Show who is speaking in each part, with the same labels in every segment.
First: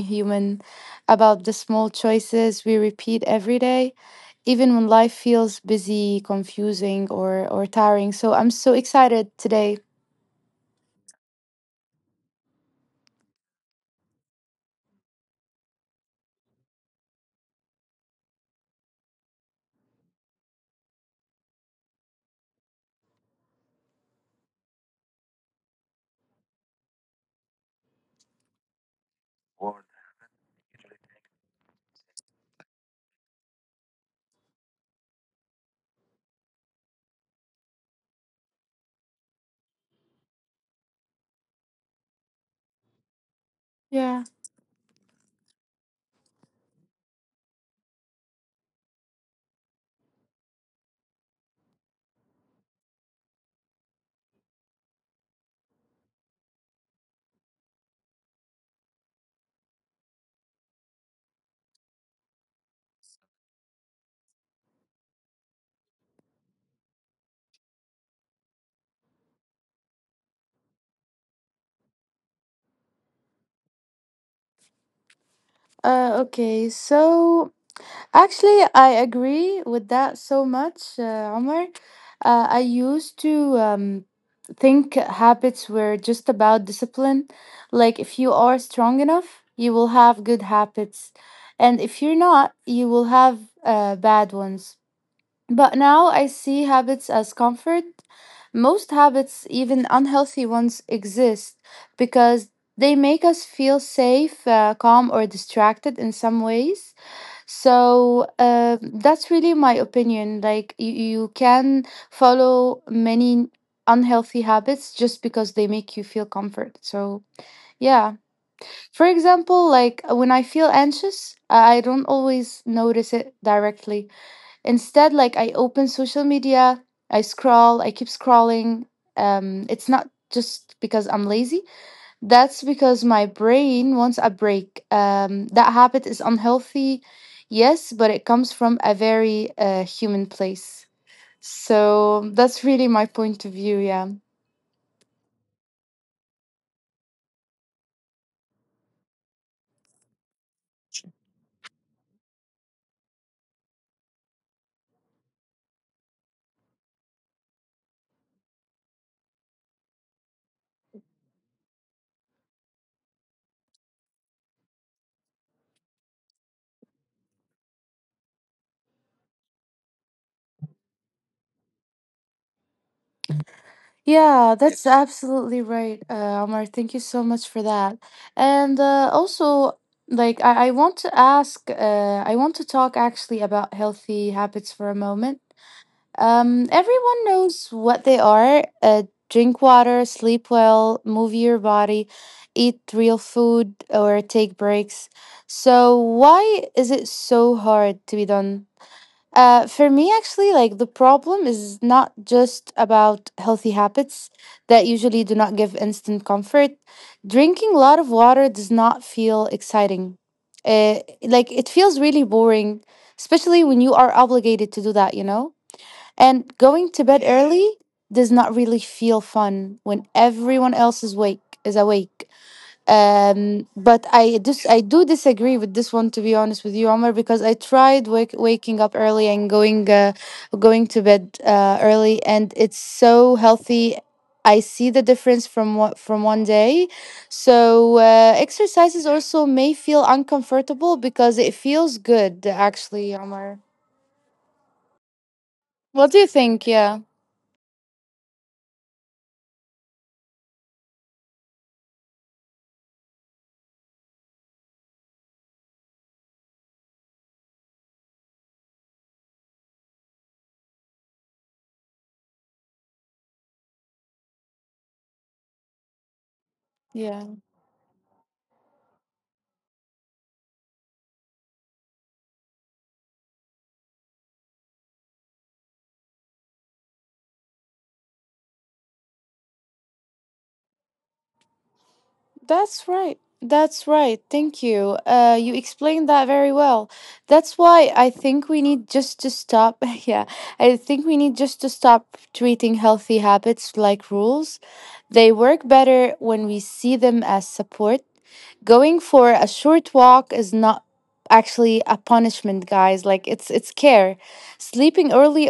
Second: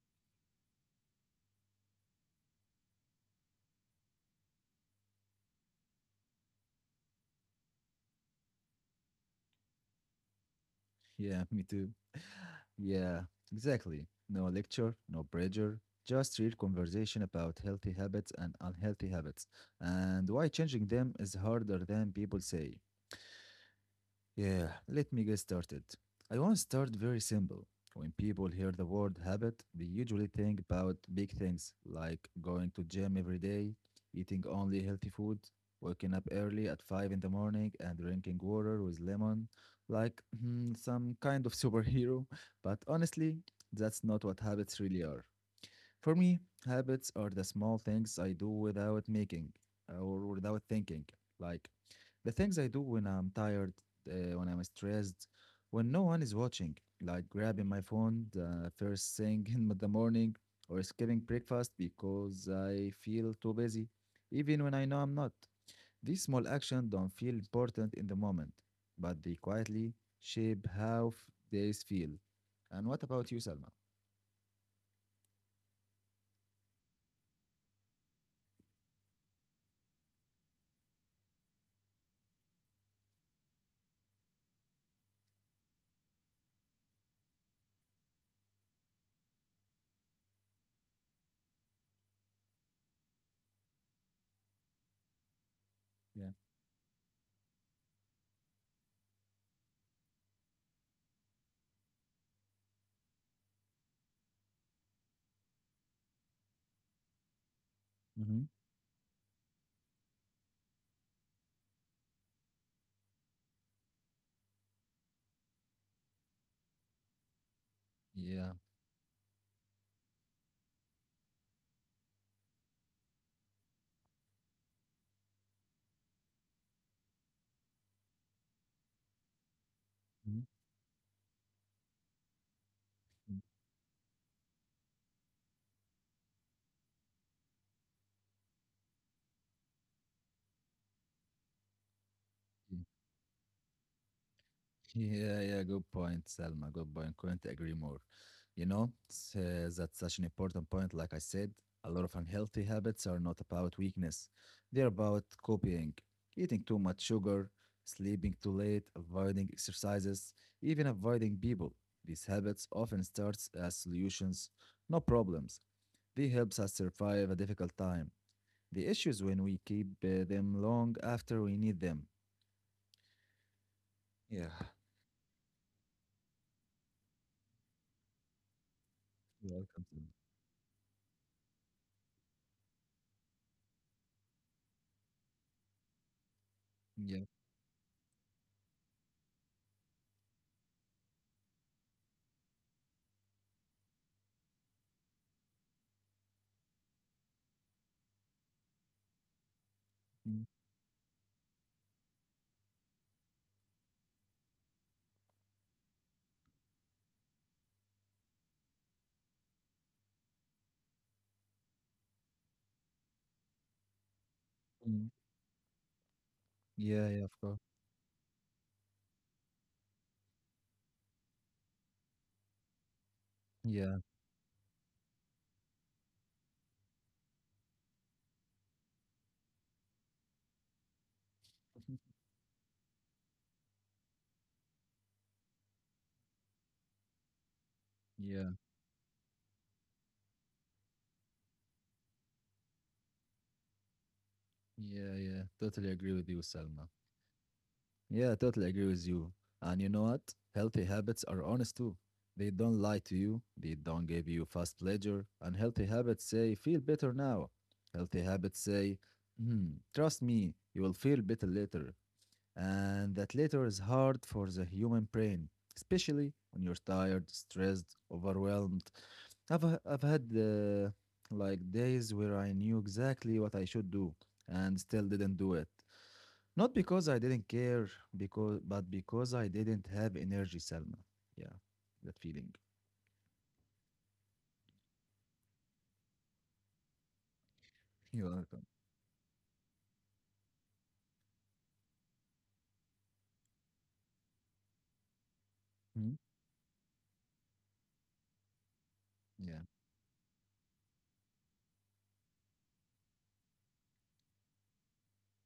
Speaker 1: human, about the small choices we repeat every day, even when life feels busy, confusing, or tiring. So I'm so excited today.
Speaker 2: Yeah, me too. Yeah, exactly. No lecture, no pressure, just real conversation about healthy habits and unhealthy habits and why changing them is harder than people say. Yeah, let me get started. I want to start very simple. When people hear the word habit, they usually think about big things like going to gym every day, eating only healthy food, waking up early at 5 in the morning and drinking water with lemon, like some kind of superhero. But honestly, that's not
Speaker 1: Yeah.
Speaker 2: what habits really are. For me, habits are the small things I do without making or without thinking. Like the things I do when I'm tired, when I'm stressed, when no one is watching, like grabbing my phone the first thing in the morning or skipping breakfast because I feel too busy, even when I know I'm not. These small actions don't feel important in the moment, but they quietly shape how days feel. And what about you, Salma?
Speaker 1: Okay, so actually, I agree with that so much, Omar. I used to. Think habits were just about discipline. Like, if you are strong enough, you will have good habits. And if you're not, you will have bad ones. But now I
Speaker 2: Yeah.
Speaker 1: see habits as comfort. Most habits, even unhealthy ones, exist because they make us feel safe, calm, or distracted in some ways. So
Speaker 2: Hmm.
Speaker 1: that's really my opinion. Like you can follow many unhealthy habits just because they make you feel comfort. So yeah.
Speaker 2: Yeah.
Speaker 1: For example, like when I feel anxious, I don't always notice it directly. Instead, like I open social media, I scroll, I keep scrolling. It's not
Speaker 2: Hmm.
Speaker 1: just because I'm lazy, that's because my
Speaker 2: Mm.
Speaker 1: brain wants a break. That habit is unhealthy, yes, but it comes from a very human place. So that's
Speaker 2: Yeah.
Speaker 1: really my point of view, yeah.
Speaker 2: Yeah, yeah, good point, Selma. Good point. Couldn't agree more. You know, that's such an important point. Like I said, a lot of unhealthy habits are not about weakness, they're about copying, eating too much sugar, sleeping too late, avoiding exercises, even avoiding people. These habits often start as solutions, not problems. They helps us survive a difficult time. The issue is when we keep them long after we need them. Yeah.
Speaker 1: Yeah, that's absolutely right, Omar. Thank you so much for that. And
Speaker 2: You're
Speaker 1: also,
Speaker 2: welcome, Selma.
Speaker 1: like, I want to ask, I want to talk actually about healthy habits for a moment. Everyone
Speaker 2: Yeah.
Speaker 1: knows what they are. Drink water, sleep well, move your body, eat real food, or take breaks. So, why is it so hard to be done? For me,
Speaker 2: Mm-hmm.
Speaker 1: actually, like the problem is not just about healthy habits that usually do not give instant comfort. Drinking a lot of water does not feel exciting. Like it feels really boring, especially when you are obligated to do
Speaker 2: Mhm.
Speaker 1: that, you know? And going to
Speaker 2: Yeah,
Speaker 1: bed
Speaker 2: yeah, of course.
Speaker 1: early does not really feel fun when everyone else is awake.
Speaker 2: Yeah,
Speaker 1: But I do disagree with this one to be honest with you, Omar, because I tried waking up early and going going to bed early, and it's so healthy. I see the difference from what from one day. So
Speaker 2: yeah,
Speaker 1: exercises also may feel uncomfortable because it feels good actually, Omar.
Speaker 2: yeah, yeah. Totally
Speaker 1: What
Speaker 2: agree
Speaker 1: do you
Speaker 2: with you,
Speaker 1: think?
Speaker 2: Salma.
Speaker 1: Yeah.
Speaker 2: Yeah, totally agree with you. And you know what? Healthy habits are honest too. They don't lie to you, they don't give you fast pleasure. And healthy habits say, feel better now. Healthy habits say, trust me, you will feel better later. And that later is hard for the human brain, especially when you're
Speaker 1: Yeah.
Speaker 2: tired, stressed, overwhelmed. I've had like days where I knew exactly what I should do and still didn't do it. Not because I didn't care, because but because I didn't have energy, Selma. Yeah, that feeling.
Speaker 1: That's right. That's right. Thank you. You explained that very well. That's why I
Speaker 2: You are
Speaker 1: think we
Speaker 2: welcome.
Speaker 1: need just to stop. Yeah, I think we need just to stop treating healthy habits like rules. They work better
Speaker 2: Hmm?
Speaker 1: when we see them as support. Going for a
Speaker 2: Yeah.
Speaker 1: short walk is not actually a punishment, guys. Like it's care. Sleeping early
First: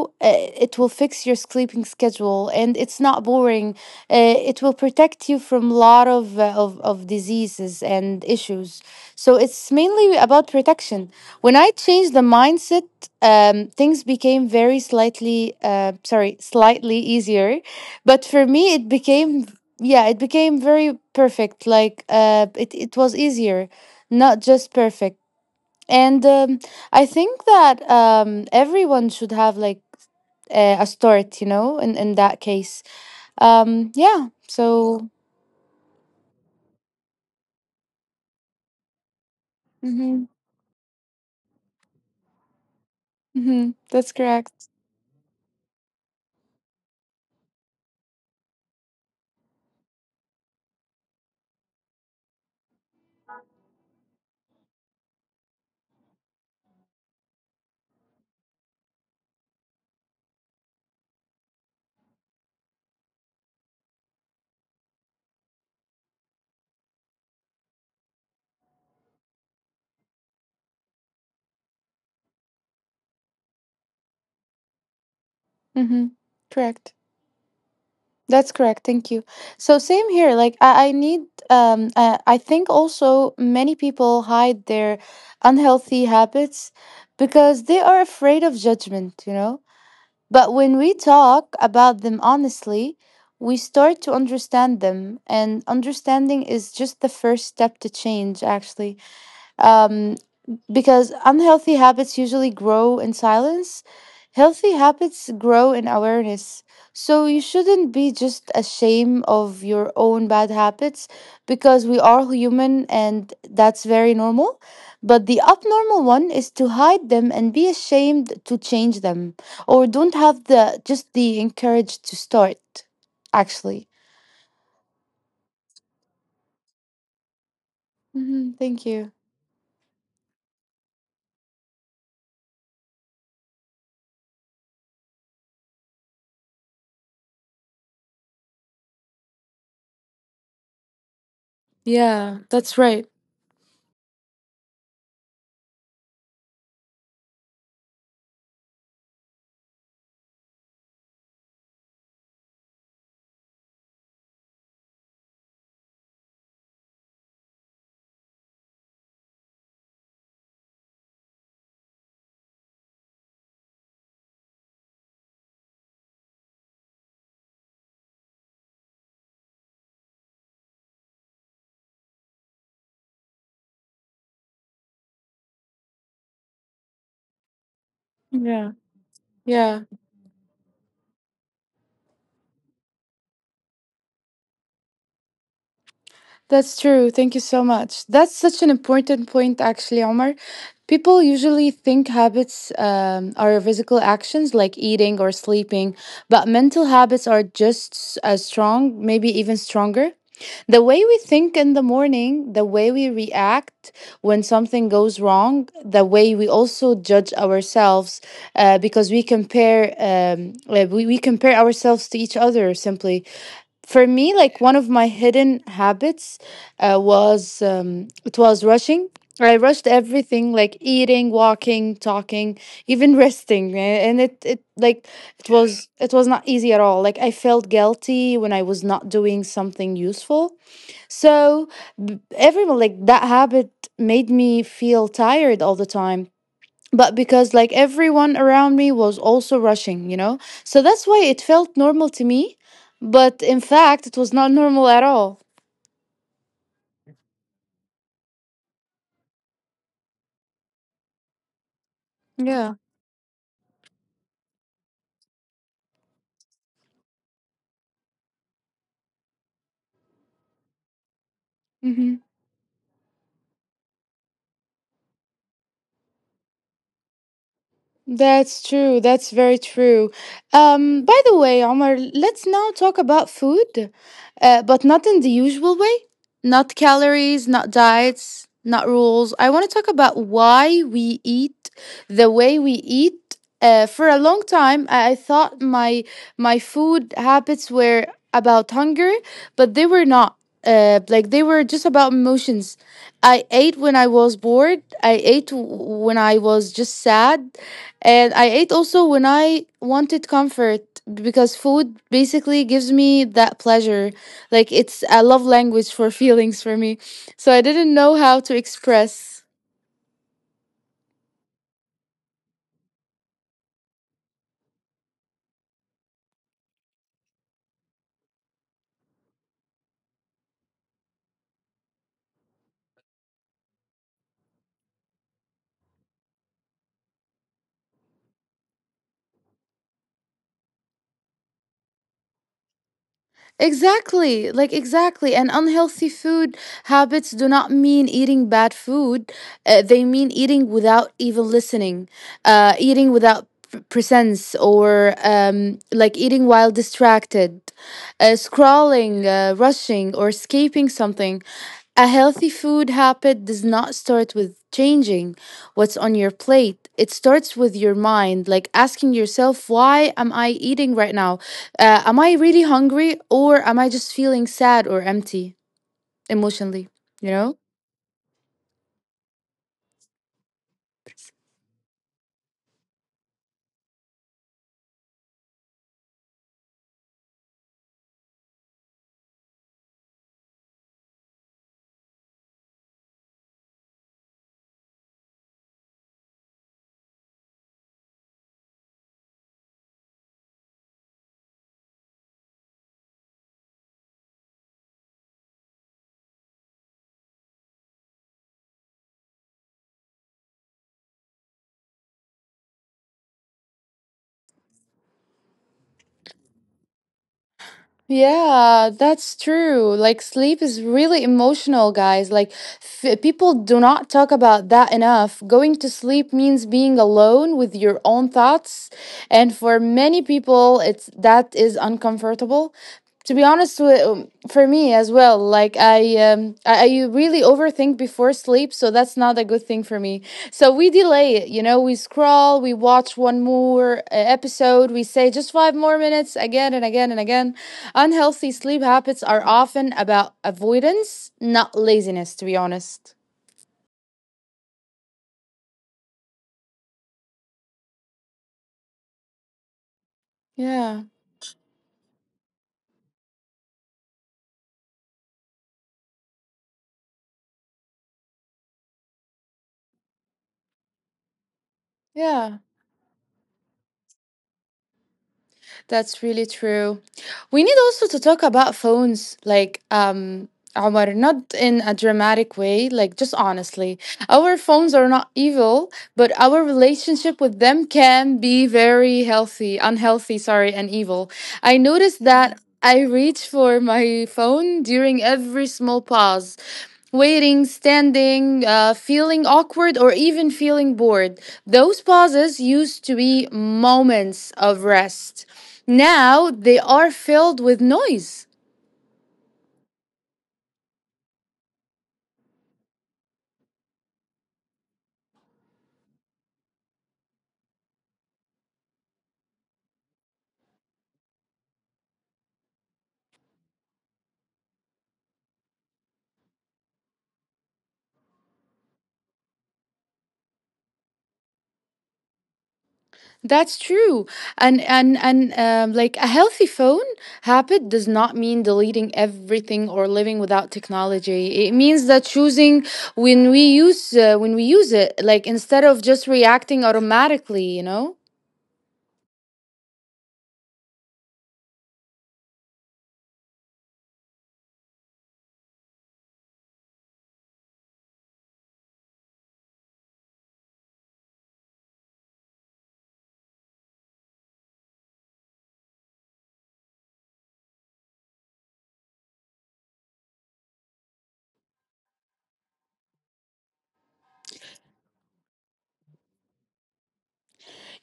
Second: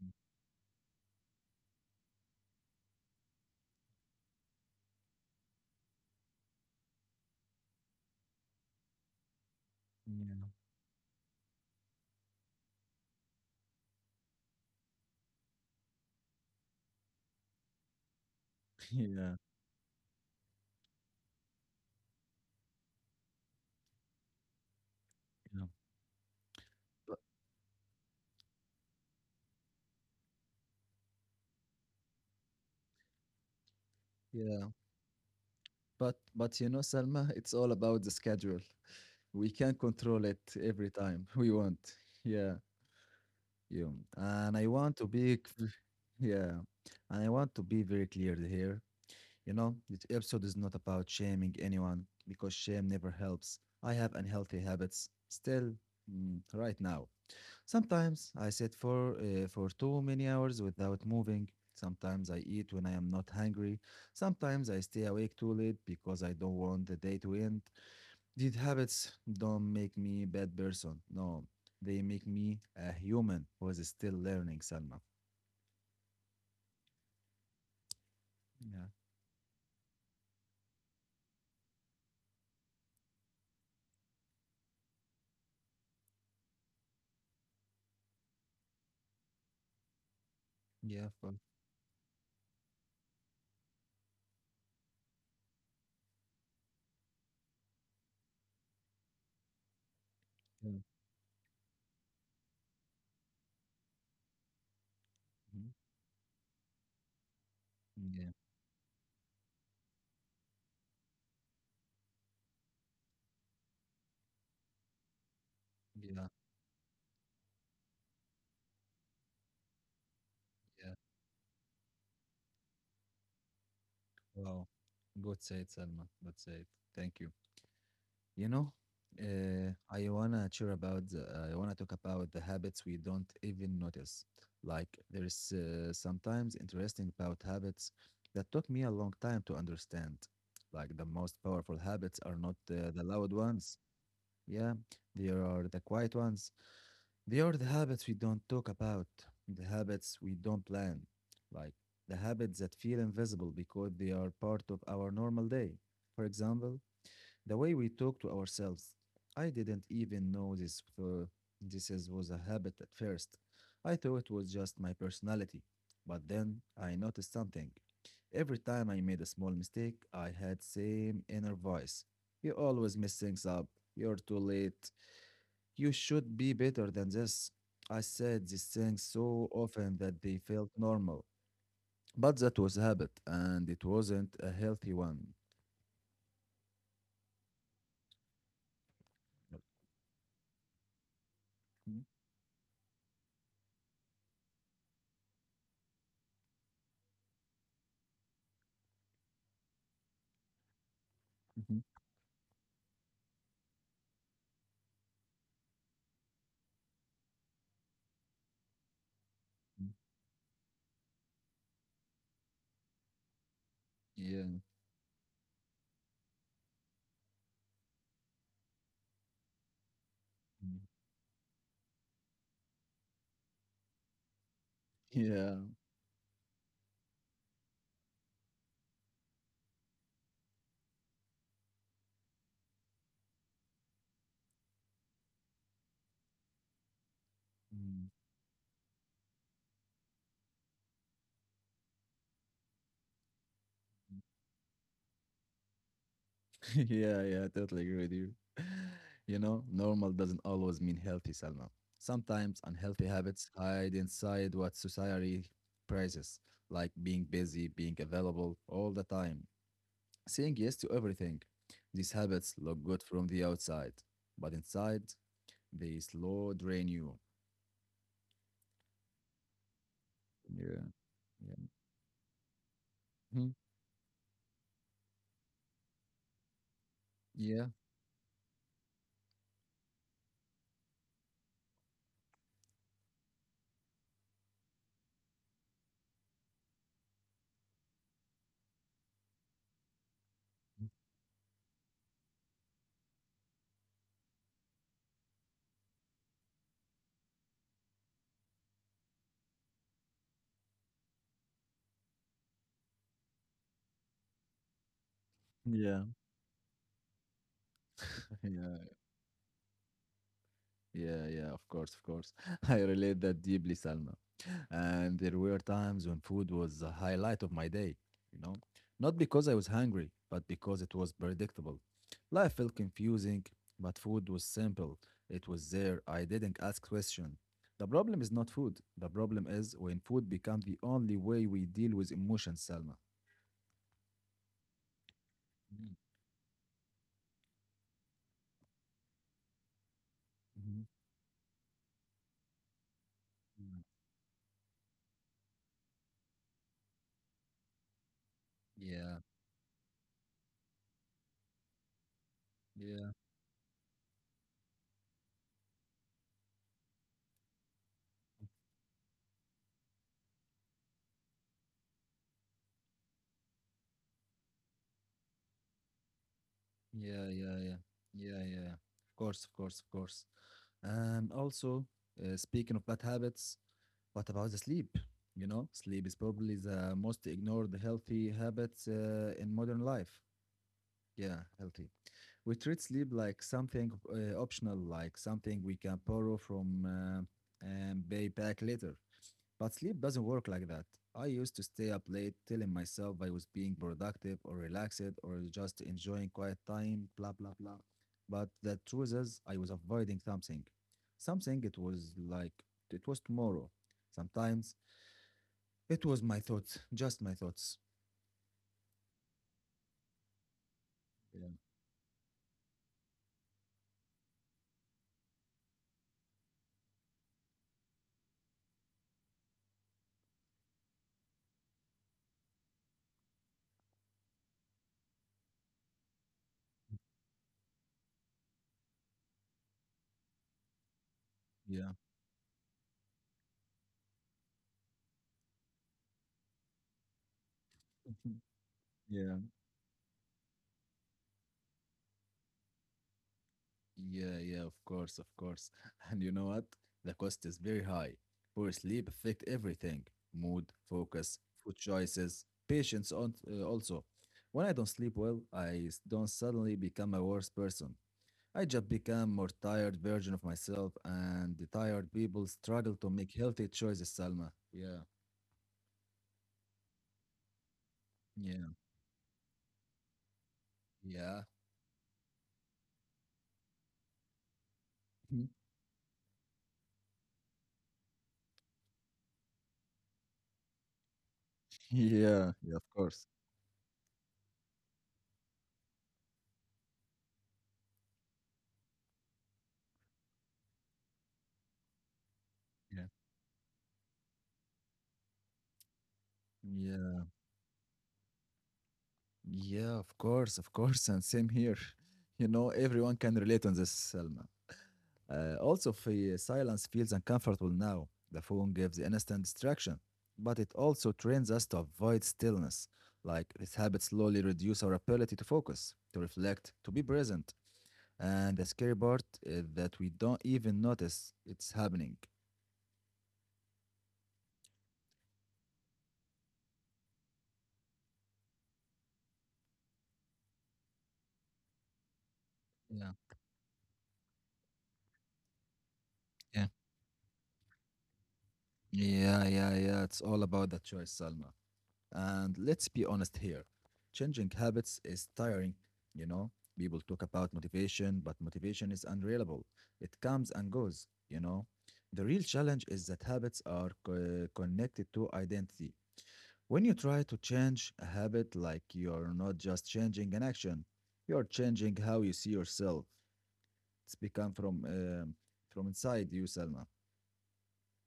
Speaker 2: Yeah.
Speaker 1: it will fix your sleeping schedule, and it's not boring it will protect you from a lot of, of diseases and issues. So it's mainly about protection. When I changed the mindset, things became very slightly , sorry, slightly easier, but for me it
Speaker 2: Yeah.
Speaker 1: became yeah it became very perfect. Like it was easier, not just perfect.
Speaker 2: Yeah.
Speaker 1: And I
Speaker 2: But,
Speaker 1: think that everyone should have like a start, you know, in that case. Yeah.
Speaker 2: yeah.
Speaker 1: So
Speaker 2: But you know, Selma, it's all about the schedule. We can control
Speaker 1: mm-hmm.
Speaker 2: it every time we want. Yeah,
Speaker 1: Mm-hmm.
Speaker 2: you.
Speaker 1: That's correct.
Speaker 2: Yeah, and I want to be very clear here. You know, this episode is not about shaming anyone because shame never helps. I have unhealthy habits still right now. Sometimes I sit for too many hours without moving. Sometimes I eat when I am not hungry. Sometimes I stay awake too late because I don't want the day to end. These habits don't make me a bad person. No, they make me a human who is still learning, Salma.
Speaker 1: Mm-hmm. Correct. That's
Speaker 2: Yeah,
Speaker 1: correct. Thank you. So same here. Like I need I. I think also many people hide their unhealthy habits because they are afraid of judgment, you know? But when we
Speaker 2: yeah, fuck.
Speaker 1: talk about them honestly, we start to understand them and understanding is just the first step to change actually. Um
Speaker 2: Yeah,
Speaker 1: because unhealthy habits usually grow in silence. Healthy habits
Speaker 2: mhm,
Speaker 1: grow in awareness. So you shouldn't be
Speaker 2: yeah,
Speaker 1: just ashamed of your own bad habits because we are human and that's very normal. But the abnormal
Speaker 2: yeah,
Speaker 1: one is to hide them and be ashamed to change them or don't have the
Speaker 2: yeah.
Speaker 1: just the encourage to start actually.
Speaker 2: Wow. Good said, Salma. Good said. Thank you. You
Speaker 1: Mhm,
Speaker 2: know,
Speaker 1: thank you.
Speaker 2: I wanna talk about the habits we don't even notice. Like there is sometimes interesting about habits that took me a long time to understand. Like the most powerful habits are
Speaker 1: Yeah,
Speaker 2: not
Speaker 1: that's
Speaker 2: the
Speaker 1: right.
Speaker 2: loud ones. Yeah, there are the quiet ones. They are the habits we don't talk about, the habits we don't plan, like the habits that feel invisible because they are part of our normal day. For example, the way we talk to ourselves. I didn't even know this was a habit at first. I thought it was just my personality. But then I noticed something. Every time I made a small mistake, I had same inner voice. You always mess things up. You're too late. You should be better than this. I said these
Speaker 1: Yeah.
Speaker 2: things so
Speaker 1: Yeah.
Speaker 2: often that they felt normal. But that was a habit and it wasn't a healthy one.
Speaker 1: That's true. Thank you so much. That's such an important point, actually, Omar. People usually
Speaker 2: Mhm,
Speaker 1: think habits are physical actions like eating or sleeping, but mental habits are just as strong, maybe even stronger. The way we think in
Speaker 2: mhm,
Speaker 1: the morning, the way we react when something goes wrong, the way we also judge ourselves, because we
Speaker 2: mhm.
Speaker 1: compare we compare ourselves to each other simply. For me,
Speaker 2: Yeah.
Speaker 1: like one of my hidden habits was it was rushing. I rushed everything, like
Speaker 2: Mm-hmm.
Speaker 1: eating, walking, talking, even resting, and it, it like it
Speaker 2: Yeah.
Speaker 1: was it was not easy at all. Like I felt guilty when I was not doing something useful. So everyone, like that habit made me feel tired all the time, but because like
Speaker 2: Mm.
Speaker 1: everyone around me was also rushing, you know? So that's why it felt normal to me, but in fact, it was not normal at all.
Speaker 2: Yeah, yeah, I totally agree with you. You know, normal doesn't always mean healthy, Salma. Sometimes
Speaker 1: Yeah.
Speaker 2: unhealthy habits hide inside what society praises, like being busy, being available all the time, saying yes to everything. These
Speaker 1: Hmm.
Speaker 2: habits look good from the outside, but inside, they slow drain you.
Speaker 1: That's true. That's very true.
Speaker 2: Yeah.
Speaker 1: By the way,
Speaker 2: Yeah.
Speaker 1: Omar, let's now talk about
Speaker 2: Mhm.
Speaker 1: food, but not in the usual way. Not calories,
Speaker 2: Yeah.
Speaker 1: not diets, not rules. I want to talk about why we eat the way we eat. For a long time, I thought my food habits were about hunger, but they were not. Like they were just about emotions. I ate when I was bored. I ate when I was just sad. And I ate also when I wanted comfort because food basically gives me that pleasure. Like it's a love language
Speaker 2: Yeah.
Speaker 1: for feelings for me. So I didn't know how to
Speaker 2: Yeah.
Speaker 1: express.
Speaker 2: Yeah, yeah, of course, of course. I relate that deeply, Salma. And there were times when food was the highlight of my day, you know? Not because I was hungry, but because it was predictable. Life felt confusing, but food was simple. It was there. I didn't ask questions. The problem is not food. The problem is when food becomes the only way we deal with emotions, Salma.
Speaker 1: Exactly, like exactly. And
Speaker 2: Mm,
Speaker 1: unhealthy food habits do not mean eating bad food. They mean eating
Speaker 2: mhm,
Speaker 1: without even listening, eating without
Speaker 2: mm.
Speaker 1: presence, or like eating while distracted,
Speaker 2: Yeah,
Speaker 1: scrawling, rushing, or escaping something. A healthy food
Speaker 2: yeah.
Speaker 1: habit does not start with changing what's on your plate. It starts with your mind, like asking yourself, why am I eating right now? Am I really hungry or am I just feeling sad or empty emotionally?
Speaker 2: Yeah,
Speaker 1: You know?
Speaker 2: yeah, yeah. Yeah, yeah, yeah. Of course, of course, of course. And also, speaking of bad habits, what about the sleep? You know, sleep is probably the most ignored healthy habit in modern life. Yeah, healthy. We treat sleep like something optional, like something we can borrow from and pay back later. But sleep doesn't work like that. I used to stay up late telling myself I was being productive or relaxed or just enjoying quiet time, blah, blah, blah. But the truth is, I was avoiding something. Something it was like, it was tomorrow. Sometimes it was my thoughts, just my thoughts.
Speaker 1: Yeah, that's true. Like sleep is really
Speaker 2: Yeah,
Speaker 1: emotional, guys. Like people do not talk about that enough. Going to sleep means being alone with your own thoughts, and for many people, it's that is uncomfortable. To be honest, for me as well, like I really overthink before sleep, so that's not a good thing for me. So we delay it, you know.
Speaker 2: yeah,
Speaker 1: We scroll, we watch one more episode, we say just five more minutes again and again and again. Unhealthy sleep habits
Speaker 2: yeah.
Speaker 1: are often about avoidance, not laziness, to be honest.
Speaker 2: Yeah, yeah, of course, of course. And you know what? The cost is very high. Poor sleep affect everything: mood,
Speaker 1: Yeah,
Speaker 2: focus, food choices, patience. On also, when I don't sleep well, I don't suddenly become a worse person. I just become more tired version of myself, and the tired people
Speaker 1: yeah,
Speaker 2: struggle to make healthy choices, Salma. Yeah,
Speaker 1: that's really true. We need also to talk
Speaker 2: yeah,
Speaker 1: about phones, like, Omar,
Speaker 2: yeah,
Speaker 1: not in a dramatic way, like, just honestly. Our phones are not evil, but our relationship with them can be very unhealthy, and evil. I noticed
Speaker 2: yeah,
Speaker 1: that
Speaker 2: yeah. Of
Speaker 1: I
Speaker 2: course.
Speaker 1: reach for my phone during every small pause, waiting, standing, feeling awkward, or even feeling bored. Those pauses used
Speaker 2: Yeah,
Speaker 1: to be moments of rest. Now they are
Speaker 2: yeah.
Speaker 1: filled with noise.
Speaker 2: Yeah, of course, and same here. You know, everyone can relate on this, Selma. Also, if silence feels uncomfortable now, the phone gives instant distraction, but it also trains us to avoid stillness. Like this habit slowly reduce our ability to focus, to reflect, to be present. And the scary part is that we don't even notice it's happening.
Speaker 1: That's true. And like a healthy phone habit does not mean deleting everything or living without technology. It means that choosing
Speaker 2: Yeah,
Speaker 1: when we use it, like instead of just
Speaker 2: yeah,
Speaker 1: reacting automatically, you know?
Speaker 2: yeah, yeah, yeah. It's all about the choice, Salma. And let's be honest here, changing habits is tiring, you know? People talk about motivation, but motivation is unreliable. It comes and goes, you know? The real challenge is that habits are connected to identity. When you try to change a habit, like you're not just changing an action, you're changing how you see yourself. It's become from inside you, Selma.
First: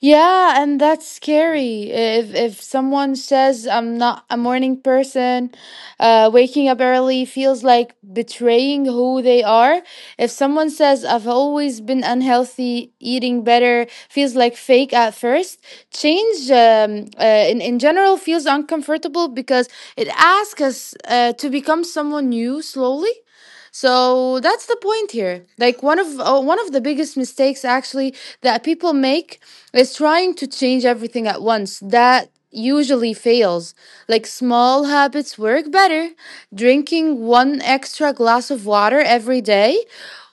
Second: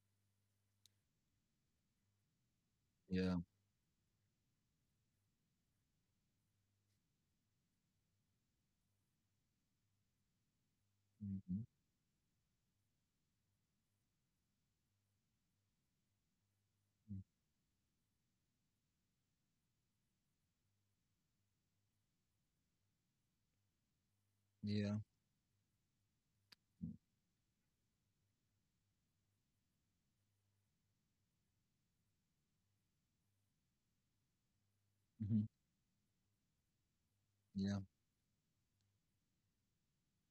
Speaker 1: Yeah, and that's scary. If someone
Speaker 2: Yeah.
Speaker 1: says I'm not a morning person, waking up early feels like betraying who they are. If someone says I've
Speaker 2: Mhm.
Speaker 1: always been unhealthy, eating better feels like fake at first. Change
Speaker 2: Mm.
Speaker 1: in general feels uncomfortable because it asks us to become someone new slowly. So that's the
Speaker 2: Yeah.
Speaker 1: point here. Like one of the
Speaker 2: Mm.
Speaker 1: biggest mistakes actually that people make is trying to change everything at once. That usually fails. Like small habits
Speaker 2: Mhm.
Speaker 1: work better. Drinking one
Speaker 2: Yeah.
Speaker 1: extra glass of water every day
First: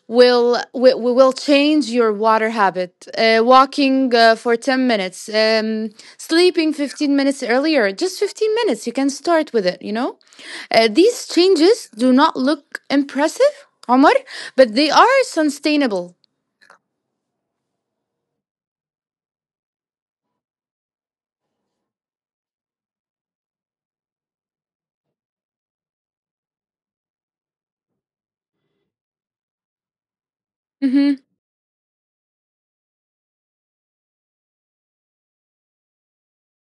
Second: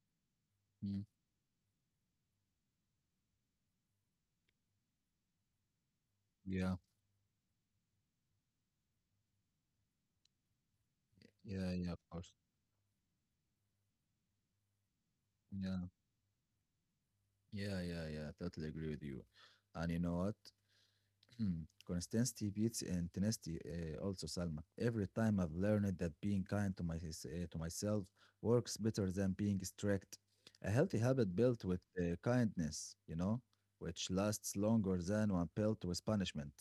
Speaker 2: Mm.
Speaker 1: we will change your water habit, walking for 10 minutes, sleeping
Speaker 2: Yeah.
Speaker 1: 15 minutes earlier, just 15 minutes you can start with it, you know, these
Speaker 2: Yeah.
Speaker 1: changes
Speaker 2: Yeah. Of
Speaker 1: do
Speaker 2: course.
Speaker 1: not look impressive, Omar, but they are
Speaker 2: Yeah,
Speaker 1: sustainable.
Speaker 2: yeah, yeah, yeah. Totally agree with you. And you know what? Consistency beats intensity. Also, Salma. Every time I've learned that being kind to myself works better than being strict. A healthy habit built with kindness, you know, which lasts longer than one built with punishment.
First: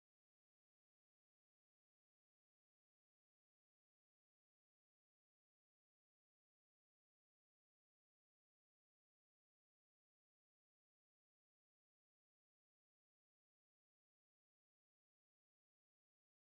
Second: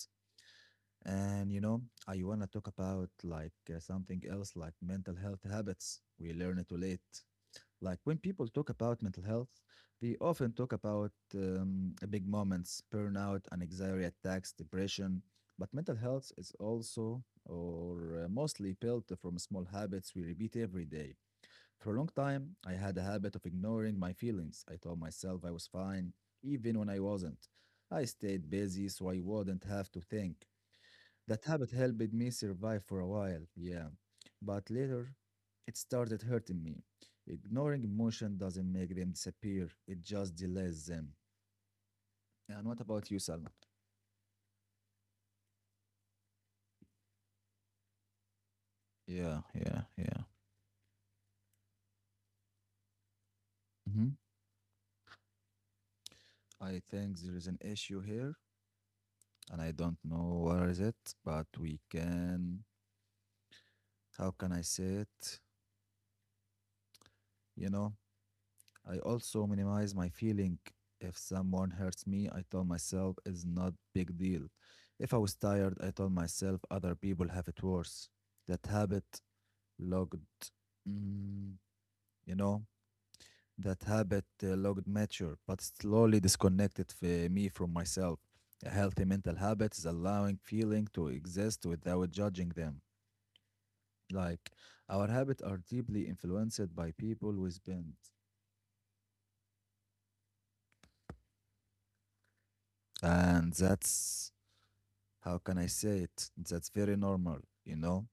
Speaker 2: And you know, I wanna talk about like something else, like mental health habits. We learn it too late. Like when people talk about mental health, they often talk about big moments, burnout, anxiety attacks, depression. But mental health is also or mostly built from small habits we repeat every day. For a long time, I had a habit of ignoring my feelings. I told myself I was fine, even when I wasn't. I stayed busy so I wouldn't have to think. That habit helped me survive for a while, yeah. But later, it started hurting me. Ignoring emotion doesn't make them disappear, it just delays them. And what about you, Salma? Yeah, yeah, yeah. Hmm. I think there is an issue here, and I don't know what is it, but we can. How can I say it? You know, I also minimize my feeling. If someone hurts me, I tell myself it's not big deal. If I was tired, I told myself other people have it worse. That habit logged, mm, you know, that habit logged mature, but slowly disconnected me from myself. A healthy mental habit is allowing feeling to exist without judging them. Like our habits are deeply influenced by people we spend, and that's how can I say it? That's very normal, you know?